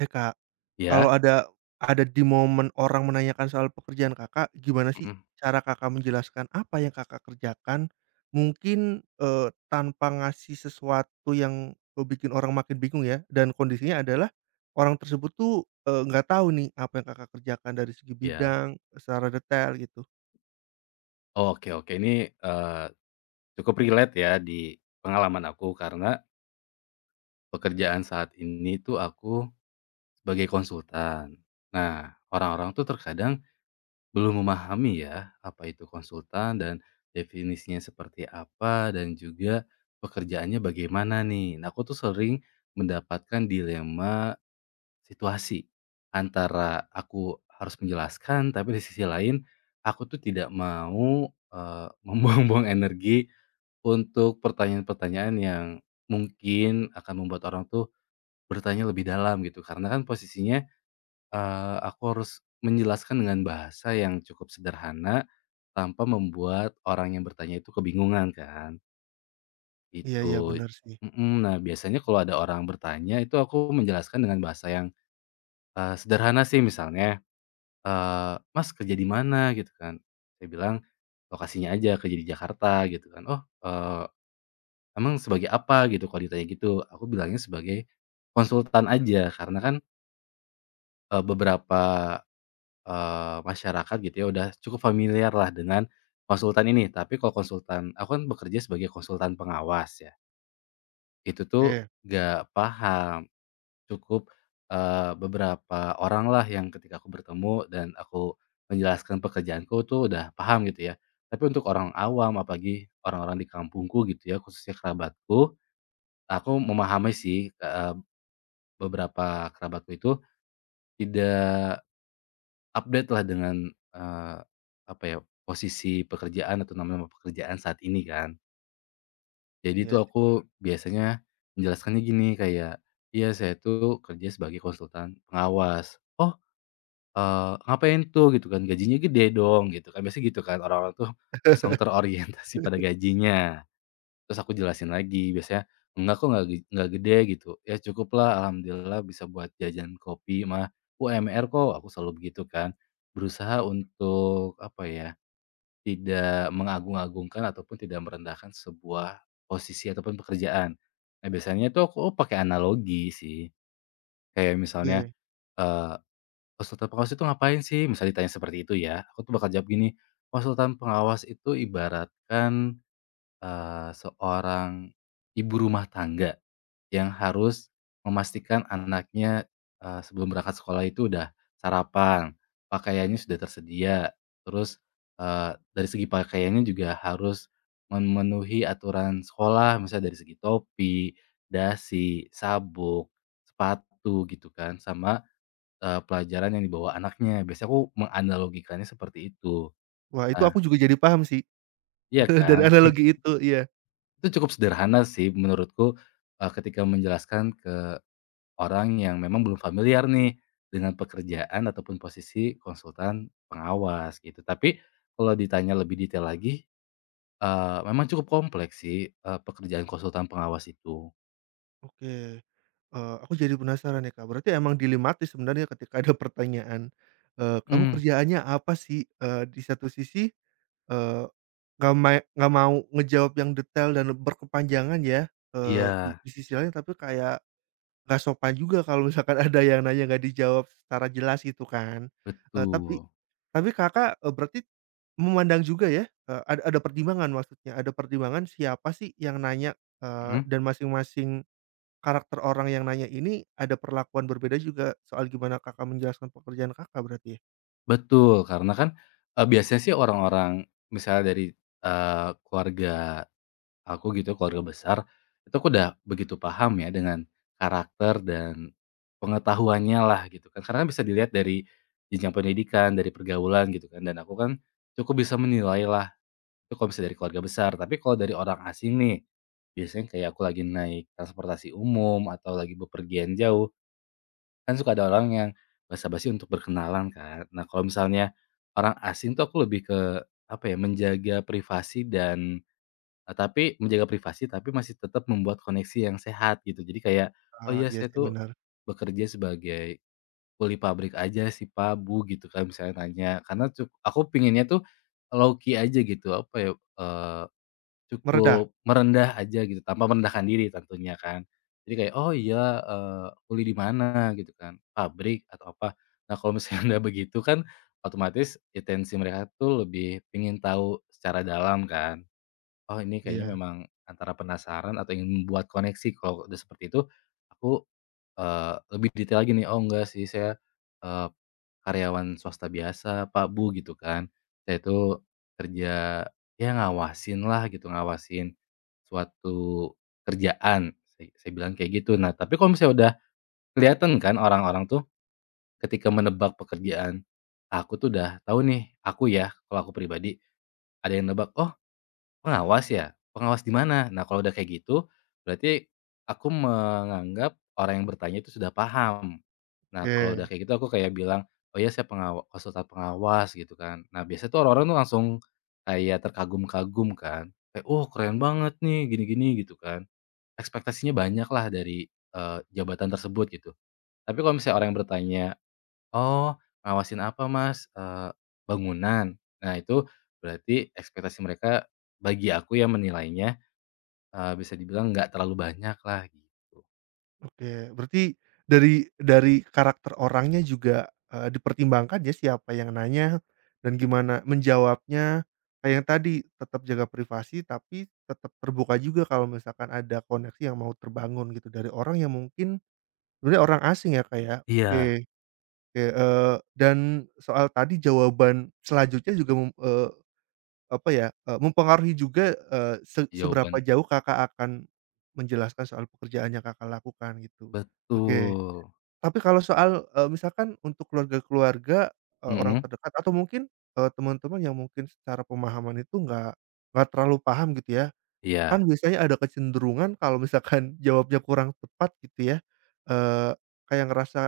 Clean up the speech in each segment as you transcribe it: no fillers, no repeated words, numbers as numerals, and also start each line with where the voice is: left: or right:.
right: Eh, Kak,
left: Iya.
right: kalau ada di momen orang menanyakan soal pekerjaan Kakak, gimana sih
left: Mhm.
right: cara Kakak menjelaskan apa yang Kakak kerjakan? Mungkin, tanpa ngasih sesuatu yang, bikin orang makin bingung ya, dan kondisinya adalah orang tersebut tuh, nggak tahu nih apa yang Kakak kerjakan dari segi
left: Iya.
right: bidang, eh, secara detail gitu.
left: Oh, oke oke, ini, eee, cukup relate ya di pengalaman aku karena pekerjaan saat ini tuh aku sebagai konsultan. Nah, orang-orang tuh terkadang belum memahami ya apa itu konsultan dan definisinya seperti apa dan juga pekerjaannya bagaimana nih. Nah, aku tuh sering mendapatkan dilema situasi antara aku harus menjelaskan, tapi di sisi lain aku tuh tidak mau, membuang-buang energi untuk pertanyaan-pertanyaan yang mungkin akan membuat orang tuh bertanya lebih dalam gitu. Karena kan posisinya, aku harus menjelaskan dengan bahasa yang cukup sederhana tanpa membuat orang yang bertanya itu kebingungan kan,
right: Iya iya,
left: itu.
right: bener sih.
left: Mhm. Nah, biasanya kalau ada orang bertanya itu aku menjelaskan dengan bahasa yang, sederhana sih, misalnya "Mas kerja di mana?" Gitu kan. Saya bilang, "Lokasinya aja, kerja di Jakarta." Gitu kan. "Oh, eee, emang sebagai apa?" Gitu, kalau ditanya gitu. Aku bilangnya sebagai konsultan aja, karena kan, beberapa, masyarakat gitu ya, udah cukup familiar lah dengan konsultan ini. Tapi kalau konsultan, aku kan bekerja sebagai konsultan pengawas ya, itu tuh
right: Oke,
left: gak paham. Cukup, beberapa orang lah yang ketika aku bertemu dan aku menjelaskan pekerjaanku tuh udah paham gitu ya. Tapi untuk orang awam, apalagi orang-orang di kampungku gitu ya, khususnya kerabatku, aku memahami sih, beberapa kerabatku itu tidak update-lah dengan, eee, apa ya, posisi pekerjaan atau nama-nama pekerjaan saat ini kan. Jadi itu
right: iya sih.
left: aku biasanya menjelaskannya gini, kayak, "Iya, saya tuh kerja sebagai konsultan pengawas." "Oh, ngapain tuh?" Gitu kan, "Gajinya gede dong," gitu kan. Biasanya gitu kan orang-orang tuh langsung terorientasi pada gajinya. Terus aku jelasin lagi, biasanya, "Enggak kok, nggak gede," gitu. "Ya cukuplah, alhamdulillah bisa buat jajan kopi mah, UMR kok," aku selalu begitu kan. Berusaha untuk, apa ya, tidak mengagung-agungkan ataupun tidak merendahkan sebuah posisi ataupun pekerjaan. Nah, biasanya tuh aku pakai analogi sih, kayak misalnya,
right: Oke.
left: eee konsultan pengawas itu ngapain sih? Misal ditanya seperti itu ya, aku tuh bakal jawab gini, konsultan pengawas itu ibaratkan, seorang ibu rumah tangga yang harus memastikan anaknya, sebelum berangkat sekolah itu udah sarapan, pakaiannya sudah tersedia, terus, dari segi pakaiannya juga harus memenuhi aturan sekolah, misalnya dari segi topi, dasi, sabuk, sepatu gitu kan, sama pelajaran yang dibawa anaknya. Biasanya aku menganalogikannya seperti itu.
right: Wah, itu
left: Nah,
right: aku juga jadi paham sih,
left: iya
right: dari
left: kan? Mhm.
right: analogi itu, iya.
left: Itu cukup sederhana sih menurutku, ketika menjelaskan ke orang yang memang belum familiar nih dengan pekerjaan ataupun posisi konsultan pengawas gitu. Tapi kalau ditanya lebih detail lagi, memang cukup kompleks sih, pekerjaan konsultan pengawas itu.
right: Oke. Aku jadi penasaran nih, Kak. Berarti emang dilematis sebenarnya ketika ada pertanyaan, "Kamu
left: Mhm,
right: kerjaannya apa sih?" Di satu sisi, eee, nggak mau ngejawab yang detail dan berkepanjangan ya, di
left: iya,
right: di sisi lain tapi kayak nggak sopan juga kalau misalkan ada yang nanya nggak dijawab secara jelas gitu kan. Eee,
left: betul.
right: tapi Kakak, berarti memandang juga ya, ada pertimbangan maksudnya, ada pertimbangan siapa sih yang nanya,
left: Mhm?
right: dan masing-masing karakter orang yang nanya ini ada perlakuan berbeda juga soal gimana Kakak menjelaskan pekerjaan Kakak berarti ya?
left: Betul, karena kan, biasanya sih orang-orang misalnya dari, keluarga aku gitu, keluarga besar, itu aku udah begitu paham ya dengan karakter dan pengetahuannya lah gitu kan. Karena kan bisa dilihat dari jenjang pendidikan, dari pergaulan gitu kan, dan aku kan cukup bisa menilai lah, itu kalau misalnya dari keluarga besar. Tapi kalau dari orang asing nih, biasanya kayak aku lagi naik transportasi umum atau lagi bepergian jauh, kan suka ada orang yang basa-basi untuk berkenalan kan. Nah, kalau misalnya orang asing tuh aku lebih ke, apa ya, menjaga privasi dan tapi menjaga privasi tapi masih tetap membuat koneksi yang sehat gitu. Jadi kayak, "Oh
right: Ah,
left: iya,
right: iya
left: saya
right: sih
left: tuh
right: bener,
left: bekerja sebagai kuli pabrik aja sih, Pak, Bu," gitu kan, misalnya nanya. Karena aku pinginnya tuh low key aja gitu, apa ya, eh,
right: meredah?
left: cukup merendah aja gitu, tanpa merendahkan diri tentunya kan. Jadi kayak, "Oh iya, kuliah di mana?" Gitu kan, "Pabrik atau apa?" Nah, kalau misalnya udah begitu kan, otomatis intensi mereka tuh lebih ingin tahu secara dalam kan. "Oh, ini kayaknya
right: Iya,
left: memang antara penasaran atau ingin membuat koneksi." Kalau udah seperti itu, aku lebih detail lagi nih, "Oh enggak sih, saya, eee, karyawan swasta biasa Pak, Bu," gitu kan. Saya itu kerja, ya ngawasin lah gitu, ngawasin suatu kerjaan, saya bilang kayak gitu. Nah, tapi kalau misalnya udah kelihatan kan orang-orang tuh ketika menebak pekerjaan aku tuh udah tahu nih, aku ya, kalau aku pribadi, ada yang nebak, "Oh pengawas ya? Pengawas di mana?" Nah, kalau udah kayak gitu, berarti aku menganggap orang yang bertanya itu sudah paham. Nah, kalau udah
right: oke
left: kayak gitu aku kayak bilang, "Oh ya, saya konsultan pengawas," gitu kan. Nah, biasanya tuh orang-orang tuh langsung kayak terkagum-kagum kan, kayak, "Oh keren banget nih, gini-gini," gitu kan. Ekspektasinya banyak lah dari, jabatan tersebut gitu. Tapi kalau misalnya orang yang bertanya, "Oh, ngawasin apa Mas?" "Bangunan." Nah, itu berarti ekspektasi mereka, bagi aku ya menilainya, bisa dibilang nggak terlalu banyak lah gitu.
right: oke. Berarti dari karakter orangnya juga, dipertimbangkan ya siapa yang nanya dan gimana menjawabnya. Kayak yang tadi tetap jaga privasi tapi tetap terbuka juga kalau misalkan ada koneksi yang mau terbangun gitu dari orang yang mungkin sebenarnya orang asing ya, Kak, ya?
left: Iya.
right: Oke. Oke, dan soal tadi jawaban selanjutnya juga mem eee, apa ya, eee, mempengaruhi juga, seberapa
left: Jawaban
right: jauh Kakak akan menjelaskan soal pekerjaan yang Kakak lakukan gitu. Oke.
left: Betul.
right: Tapi kalau soal, misalkan untuk keluarga-keluarga, orang
left: Mhm,
right: terdekat atau mungkin, teman-teman yang mungkin secara pemahaman itu nggak terlalu paham gitu ya,
left: iya.
right: kan biasanya ada kecenderungan kalau misalkan jawabnya kurang tepat gitu ya, eee, kayak ngerasa,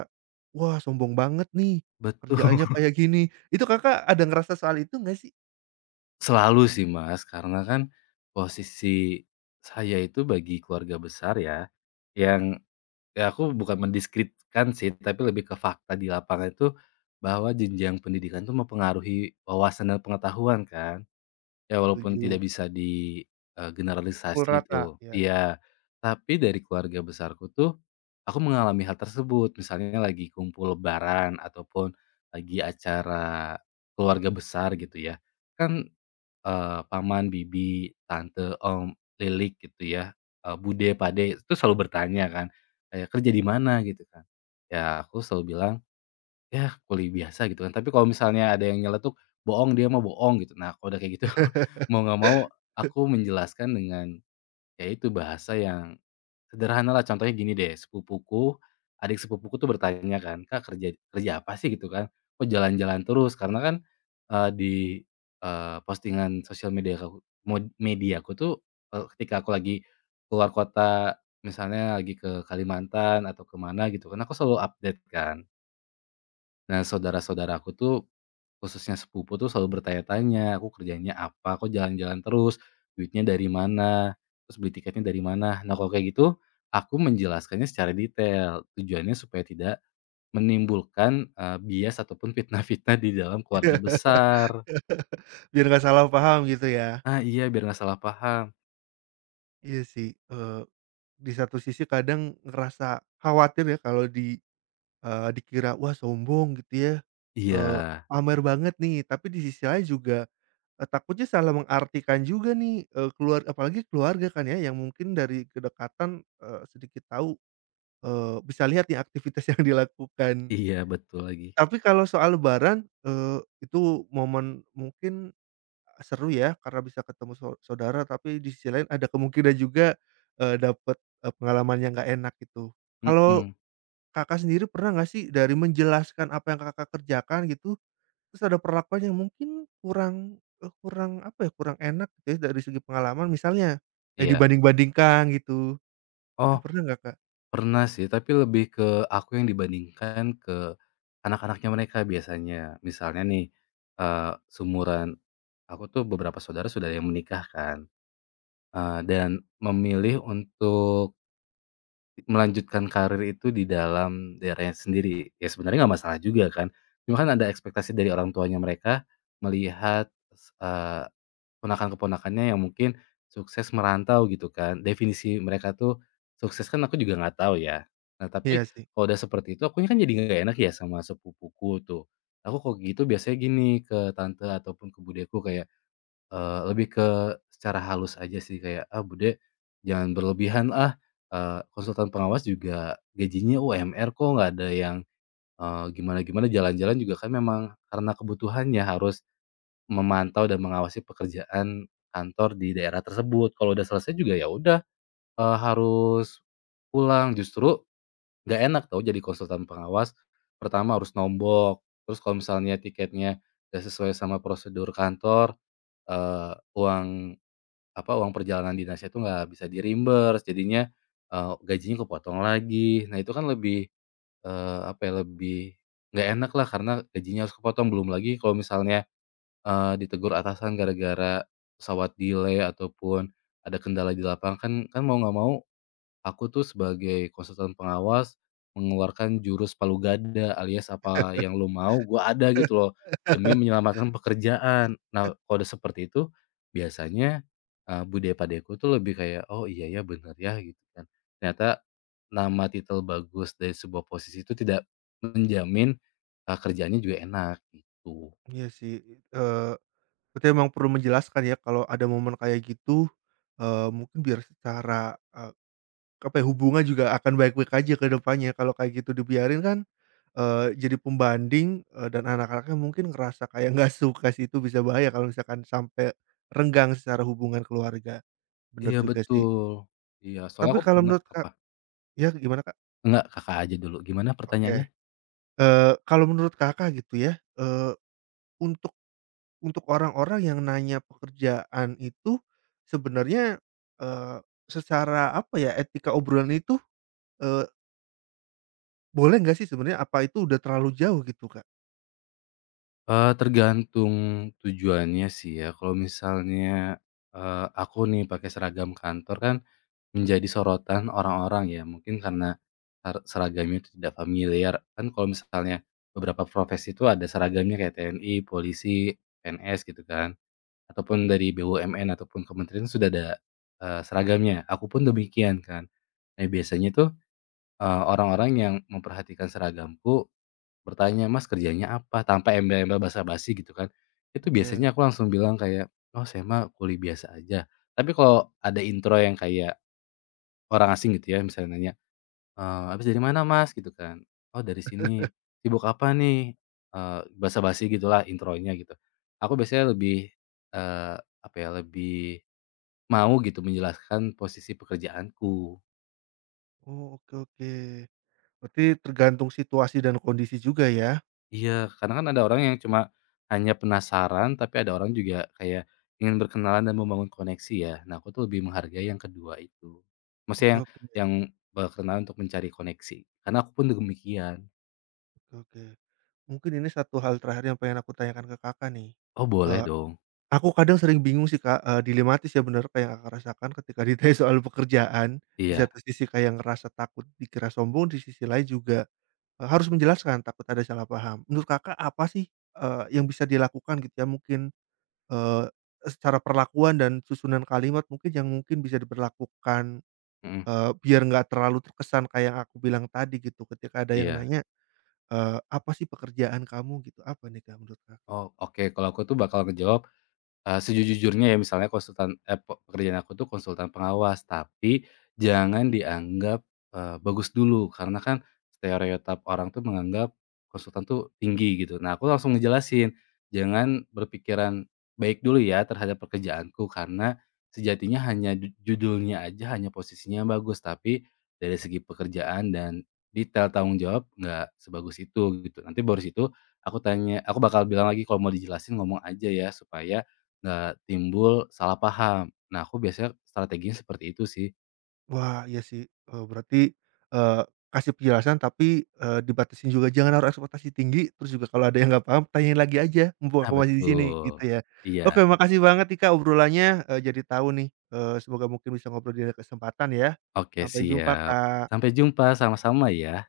right: "Wah sombong banget nih,
left: Betul,
right: kerjaannya kayak gini." Itu Kakak ada ngerasa soal itu nggak sih?
left: selalu sih Mas, karena kan posisi saya itu bagi keluarga besar ya, yang ya aku bukan mendiskreditkan sih, tapi lebih ke fakta di lapangan itu, bahwa jenjang pendidikan itu mempengaruhi wawasan dan pengetahuan kan. Ya walaupun
right: Setuju,
left: tidak bisa di
right: pukul
left: generalisasi
right: rata,
left: itu.
right: iya.
left: Iya, tapi dari keluarga besarku tuh aku mengalami hal tersebut. Misalnya lagi kumpul lebaran ataupun lagi acara keluarga besar gitu ya, kan paman, bibi, tante, om, lilik gitu ya, bude, pade, itu selalu bertanya kan, kayak, "Kerja di mana?" Gitu kan. Ya aku selalu bilang, "Ya kuliah biasa," gitu kan. Tapi kalau misalnya ada yang nyeletuk, "Bohong, dia mah bohong," gitu. Nah, kalau udah kayak gitu, mau nggak mau aku menjelaskan dengan, ya, itu bahasa yang sederhana lah. Contohnya gini deh, adik sepupuku tuh bertanya kan, "Kak, kerja kerja apa sih?" Gitu kan, "Kok jalan-jalan terus?" Karena kan, di, postingan sosial media aku, media aku tuh, ketika aku lagi keluar kota, misalnya lagi ke Kalimantan atau kemana gitu kan, aku selalu update kan. Nah, saudara-saudaraku tuh, khususnya sepupu tuh selalu bertanya-tanya, "Aku kerjanya apa? Kok jalan-jalan terus? Duitnya dari mana? Terus beli tiketnya dari mana?" Nah, kalau kayak gitu, aku menjelaskannya secara detail. Tujuannya supaya tidak menimbulkan, bias ataupun fitnah-fitnah di dalam keluarga besar.
right: Biar nggak salah paham gitu ya.
left: Ah, iya, biar nggak salah paham.
right: Iya sih, di satu sisi kadang ngerasa khawatir ya kalau dikira, "Wah sombong," gitu ya,
left: Iya
right: eee, "pamer banget nih," tapi di sisi lain juga, takutnya salah mengartikan juga nih, eee, keluar apalagi keluarga kan ya yang mungkin dari kedekatan, sedikit tahu, bisa lihat nih aktivitas yang dilakukan.
left: iya, betul lagi.
right: Tapi kalau soal lebaran, itu momen mungkin seru ya karena bisa ketemu saudara, tapi di sisi lain ada kemungkinan juga, eee, dapet, pengalaman yang nggak enak gitu. Kalau
left: Mhm,
right: Kakak sendiri pernah nggak sih dari menjelaskan apa yang Kakak kerjakan gitu, terus ada perlakuan yang mungkin kurang, eee, kurang apa ya, kurang enak gitu ya dari segi pengalaman misalnya, kayak
left: iya.
right: dibanding-bandingkan gitu, itu
left: Oh,
right: pernah nggak, Kak?
left: pernah sih, tapi lebih ke aku yang dibandingkan ke anak-anaknya mereka biasanya. Misalnya nih, seumuran. Aku tuh beberapa saudara sudah ada yang menikah kan, dan memilih untuk melanjutkan karir itu di dalam daerahnya sendiri. Ya sebenarnya nggak masalah juga kan, cuma kan ada ekspektasi dari orang tuanya, mereka melihat, ponakan-keponakannya yang mungkin sukses merantau gitu kan. Definisi mereka tuh sukses kan, aku juga nggak tahu ya. Nah, tapi
right: Iya sih.
left: kalau udah seperti itu akunya kan jadi nggak enak ya sama sepupuku tuh. Aku kalau gitu biasanya gini ke tante ataupun ke budeku, kayak lebih ke secara halus aja sih, kayak, "Ah, Bude, jangan berlebihan ah, konsultan pengawas juga gajinya UMR kok, nggak ada yang, gimana-gimana, jalan-jalan juga kan memang karena kebutuhannya harus memantau dan mengawasi pekerjaan kantor di daerah tersebut. Kalau udah selesai juga ya udah, harus pulang." Justru nggak enak tau jadi konsultan pengawas, pertama harus nombok, terus kalau misalnya tiketnya nggak sesuai sama prosedur kantor, uang apa, uang perjalanan dinasnya itu nggak bisa di-reimburse jadinya, gajinya kepotong lagi. Nah, itu kan lebih, apa ya, lebih nggak enak lah karena gajinya harus kepotong. Belum lagi kalau misalnya, ditegur atasan gara-gara pesawat delay ataupun ada kendala di lapangan kan, mau nggak mau aku tuh sebagai konsultan pengawas mengeluarkan jurus palu gada alias apa yang lu mau gua ada gitu loh, demi menyelamatkan pekerjaan. Nah, kalau udah seperti itu, biasanya, budaya padeku tuh lebih kayak, "Oh iya ya, bener ya," gitu kan. Ternyata nama titel bagus dari sebuah posisi itu tidak menjamin, kerjaannya juga enak gitu.
right: Iya sih, eee, berarti emang perlu menjelaskan ya kalau ada momen kayak gitu, mungkin biar secara, apa ya, hubungan juga akan baik-baik aja ke depannya kalau kayak gitu dibiarin kan, jadi pembanding, dan anak-anaknya mungkin ngerasa kayak nggak suka sih itu bisa bahaya kalau misalkan sampai renggang secara hubungan keluarga, bener
left: Iya
right: juga sih.
left: betul. Iya, soalnya
right: Tapi
left: aku
right: kalau
left: pernah
right: menurut Kak
left: apa?
right: ya gimana Kak?
left: Enggak, Kakak aja dulu, gimana pertanyaannya?
right: Oke, kalau menurut Kakak gitu ya, eee, untuk orang-orang yang nanya pekerjaan itu sebenarnya, eee, secara apa ya, etika obrolan itu, eee, boleh nggak sih sebenarnya? Apa itu udah terlalu jauh gitu Kak?
left: Tergantung tujuannya sih ya. Kalau misalnya, aku nih pakai seragam kantor kan, menjadi sorotan orang-orang ya, mungkin karena seragamnya itu tidak familiar. Kan kalau misalnya beberapa profesi itu ada seragamnya kayak TNI, polisi, PNS gitu kan, ataupun dari BUMN ataupun kementerian sudah ada, seragamnya. Aku pun demikian kan. Nah, biasanya tuh, orang-orang yang memperhatikan seragamku bertanya, "Mas, kerjanya apa?" Tanpa embel-embel basa-basi gitu kan. Itu
right: Oke.
left: biasanya aku langsung bilang kayak, "Oh, saya mah kuli biasa aja." Tapi kalau ada intro yang kayak orang asing gitu ya, misalnya nanya, "Habis dari mana Mas?" Gitu kan. "Oh, dari sini." "Sibuk apa nih?" Basa-basi gitulah intronya gitu. Aku biasanya lebih, eee, apa ya, lebih mau gitu menjelaskan posisi pekerjaanku.
right: Oh, oke oke. Berarti tergantung situasi dan kondisi juga ya?
left: Iya, karena kan ada orang yang cuma hanya penasaran, tapi ada orang juga kayak ingin berkenalan dan membangun koneksi ya. Nah, aku tuh lebih menghargai yang kedua itu.
right: Oke
left: Maksudnya yang
right: oke oke
left: yang berkenalan untuk mencari koneksi. Karena aku pun demikian.
right: oke. Mungkin ini satu hal terakhir yang pengen aku tanyakan ke Kakak nih.
left: Oh, boleh
right: Eee,
left: dong.
right: aku kadang sering bingung sih Kak, dilematis ya bener kayak yang Kakak rasakan ketika ditanya soal pekerjaan. Di
left: Iya.
right: satu sisi kayak ngerasa takut dikira sombong, di sisi lain juga, harus menjelaskan takut ada salah paham. Menurut Kakak apa sih, yang bisa dilakukan gitu ya mungkin, eee, secara perlakuan dan susunan kalimat mungkin yang mungkin bisa diberlakukan
left: Mhm,
right: Biar nggak terlalu terkesan kayak yang aku bilang tadi gitu, ketika ada yang
left: iya.
right: nanya, "Apa sih pekerjaan kamu?" Gitu, "Apa nih, Kak, menurut Kakak?"
left: Oh, oke. Kalau aku tuh bakal ngejawab, sejujurnya ya, misalnya konsultan eee, pe pekerjaan aku tuh konsultan pengawas, tapi jangan dianggap, bagus dulu, karena kan stereotip orang tuh menganggap konsultan tuh tinggi gitu. Nah, aku langsung ngejelasin, "Jangan berpikiran baik dulu ya terhadap pekerjaanku, karena sejatinya hanya judulnya aja, hanya posisinya yang bagus, tapi dari segi pekerjaan dan detail tanggung jawab nggak sebagus itu," gitu. Nanti baru situ aku tanya, aku bakal bilang lagi kalau mau dijelasin ngomong aja ya, supaya nggak timbul salah paham. Nah, aku biasanya strateginya seperti itu sih.
right: Wah, iya sih, berarti, eee, kasih penjelasan tapi, dibatasin juga, jangan naruh ekspektasi tinggi, terus juga kalau ada yang nggak paham tanyain lagi aja, mumpung
left: Nah,
right: aku masih di sini, gitu
left: betul.
right: ya.
left: Iya,
right: Oke, makasih banget nih, Kak, obrolannya, jadi tahu nih, semoga mungkin bisa ngobrol di lain kesempatan ya.
left: oke
right: Sampai jumpa,
left: siap.
right: Kak.
left: Sampai jumpa, sama-sama ya.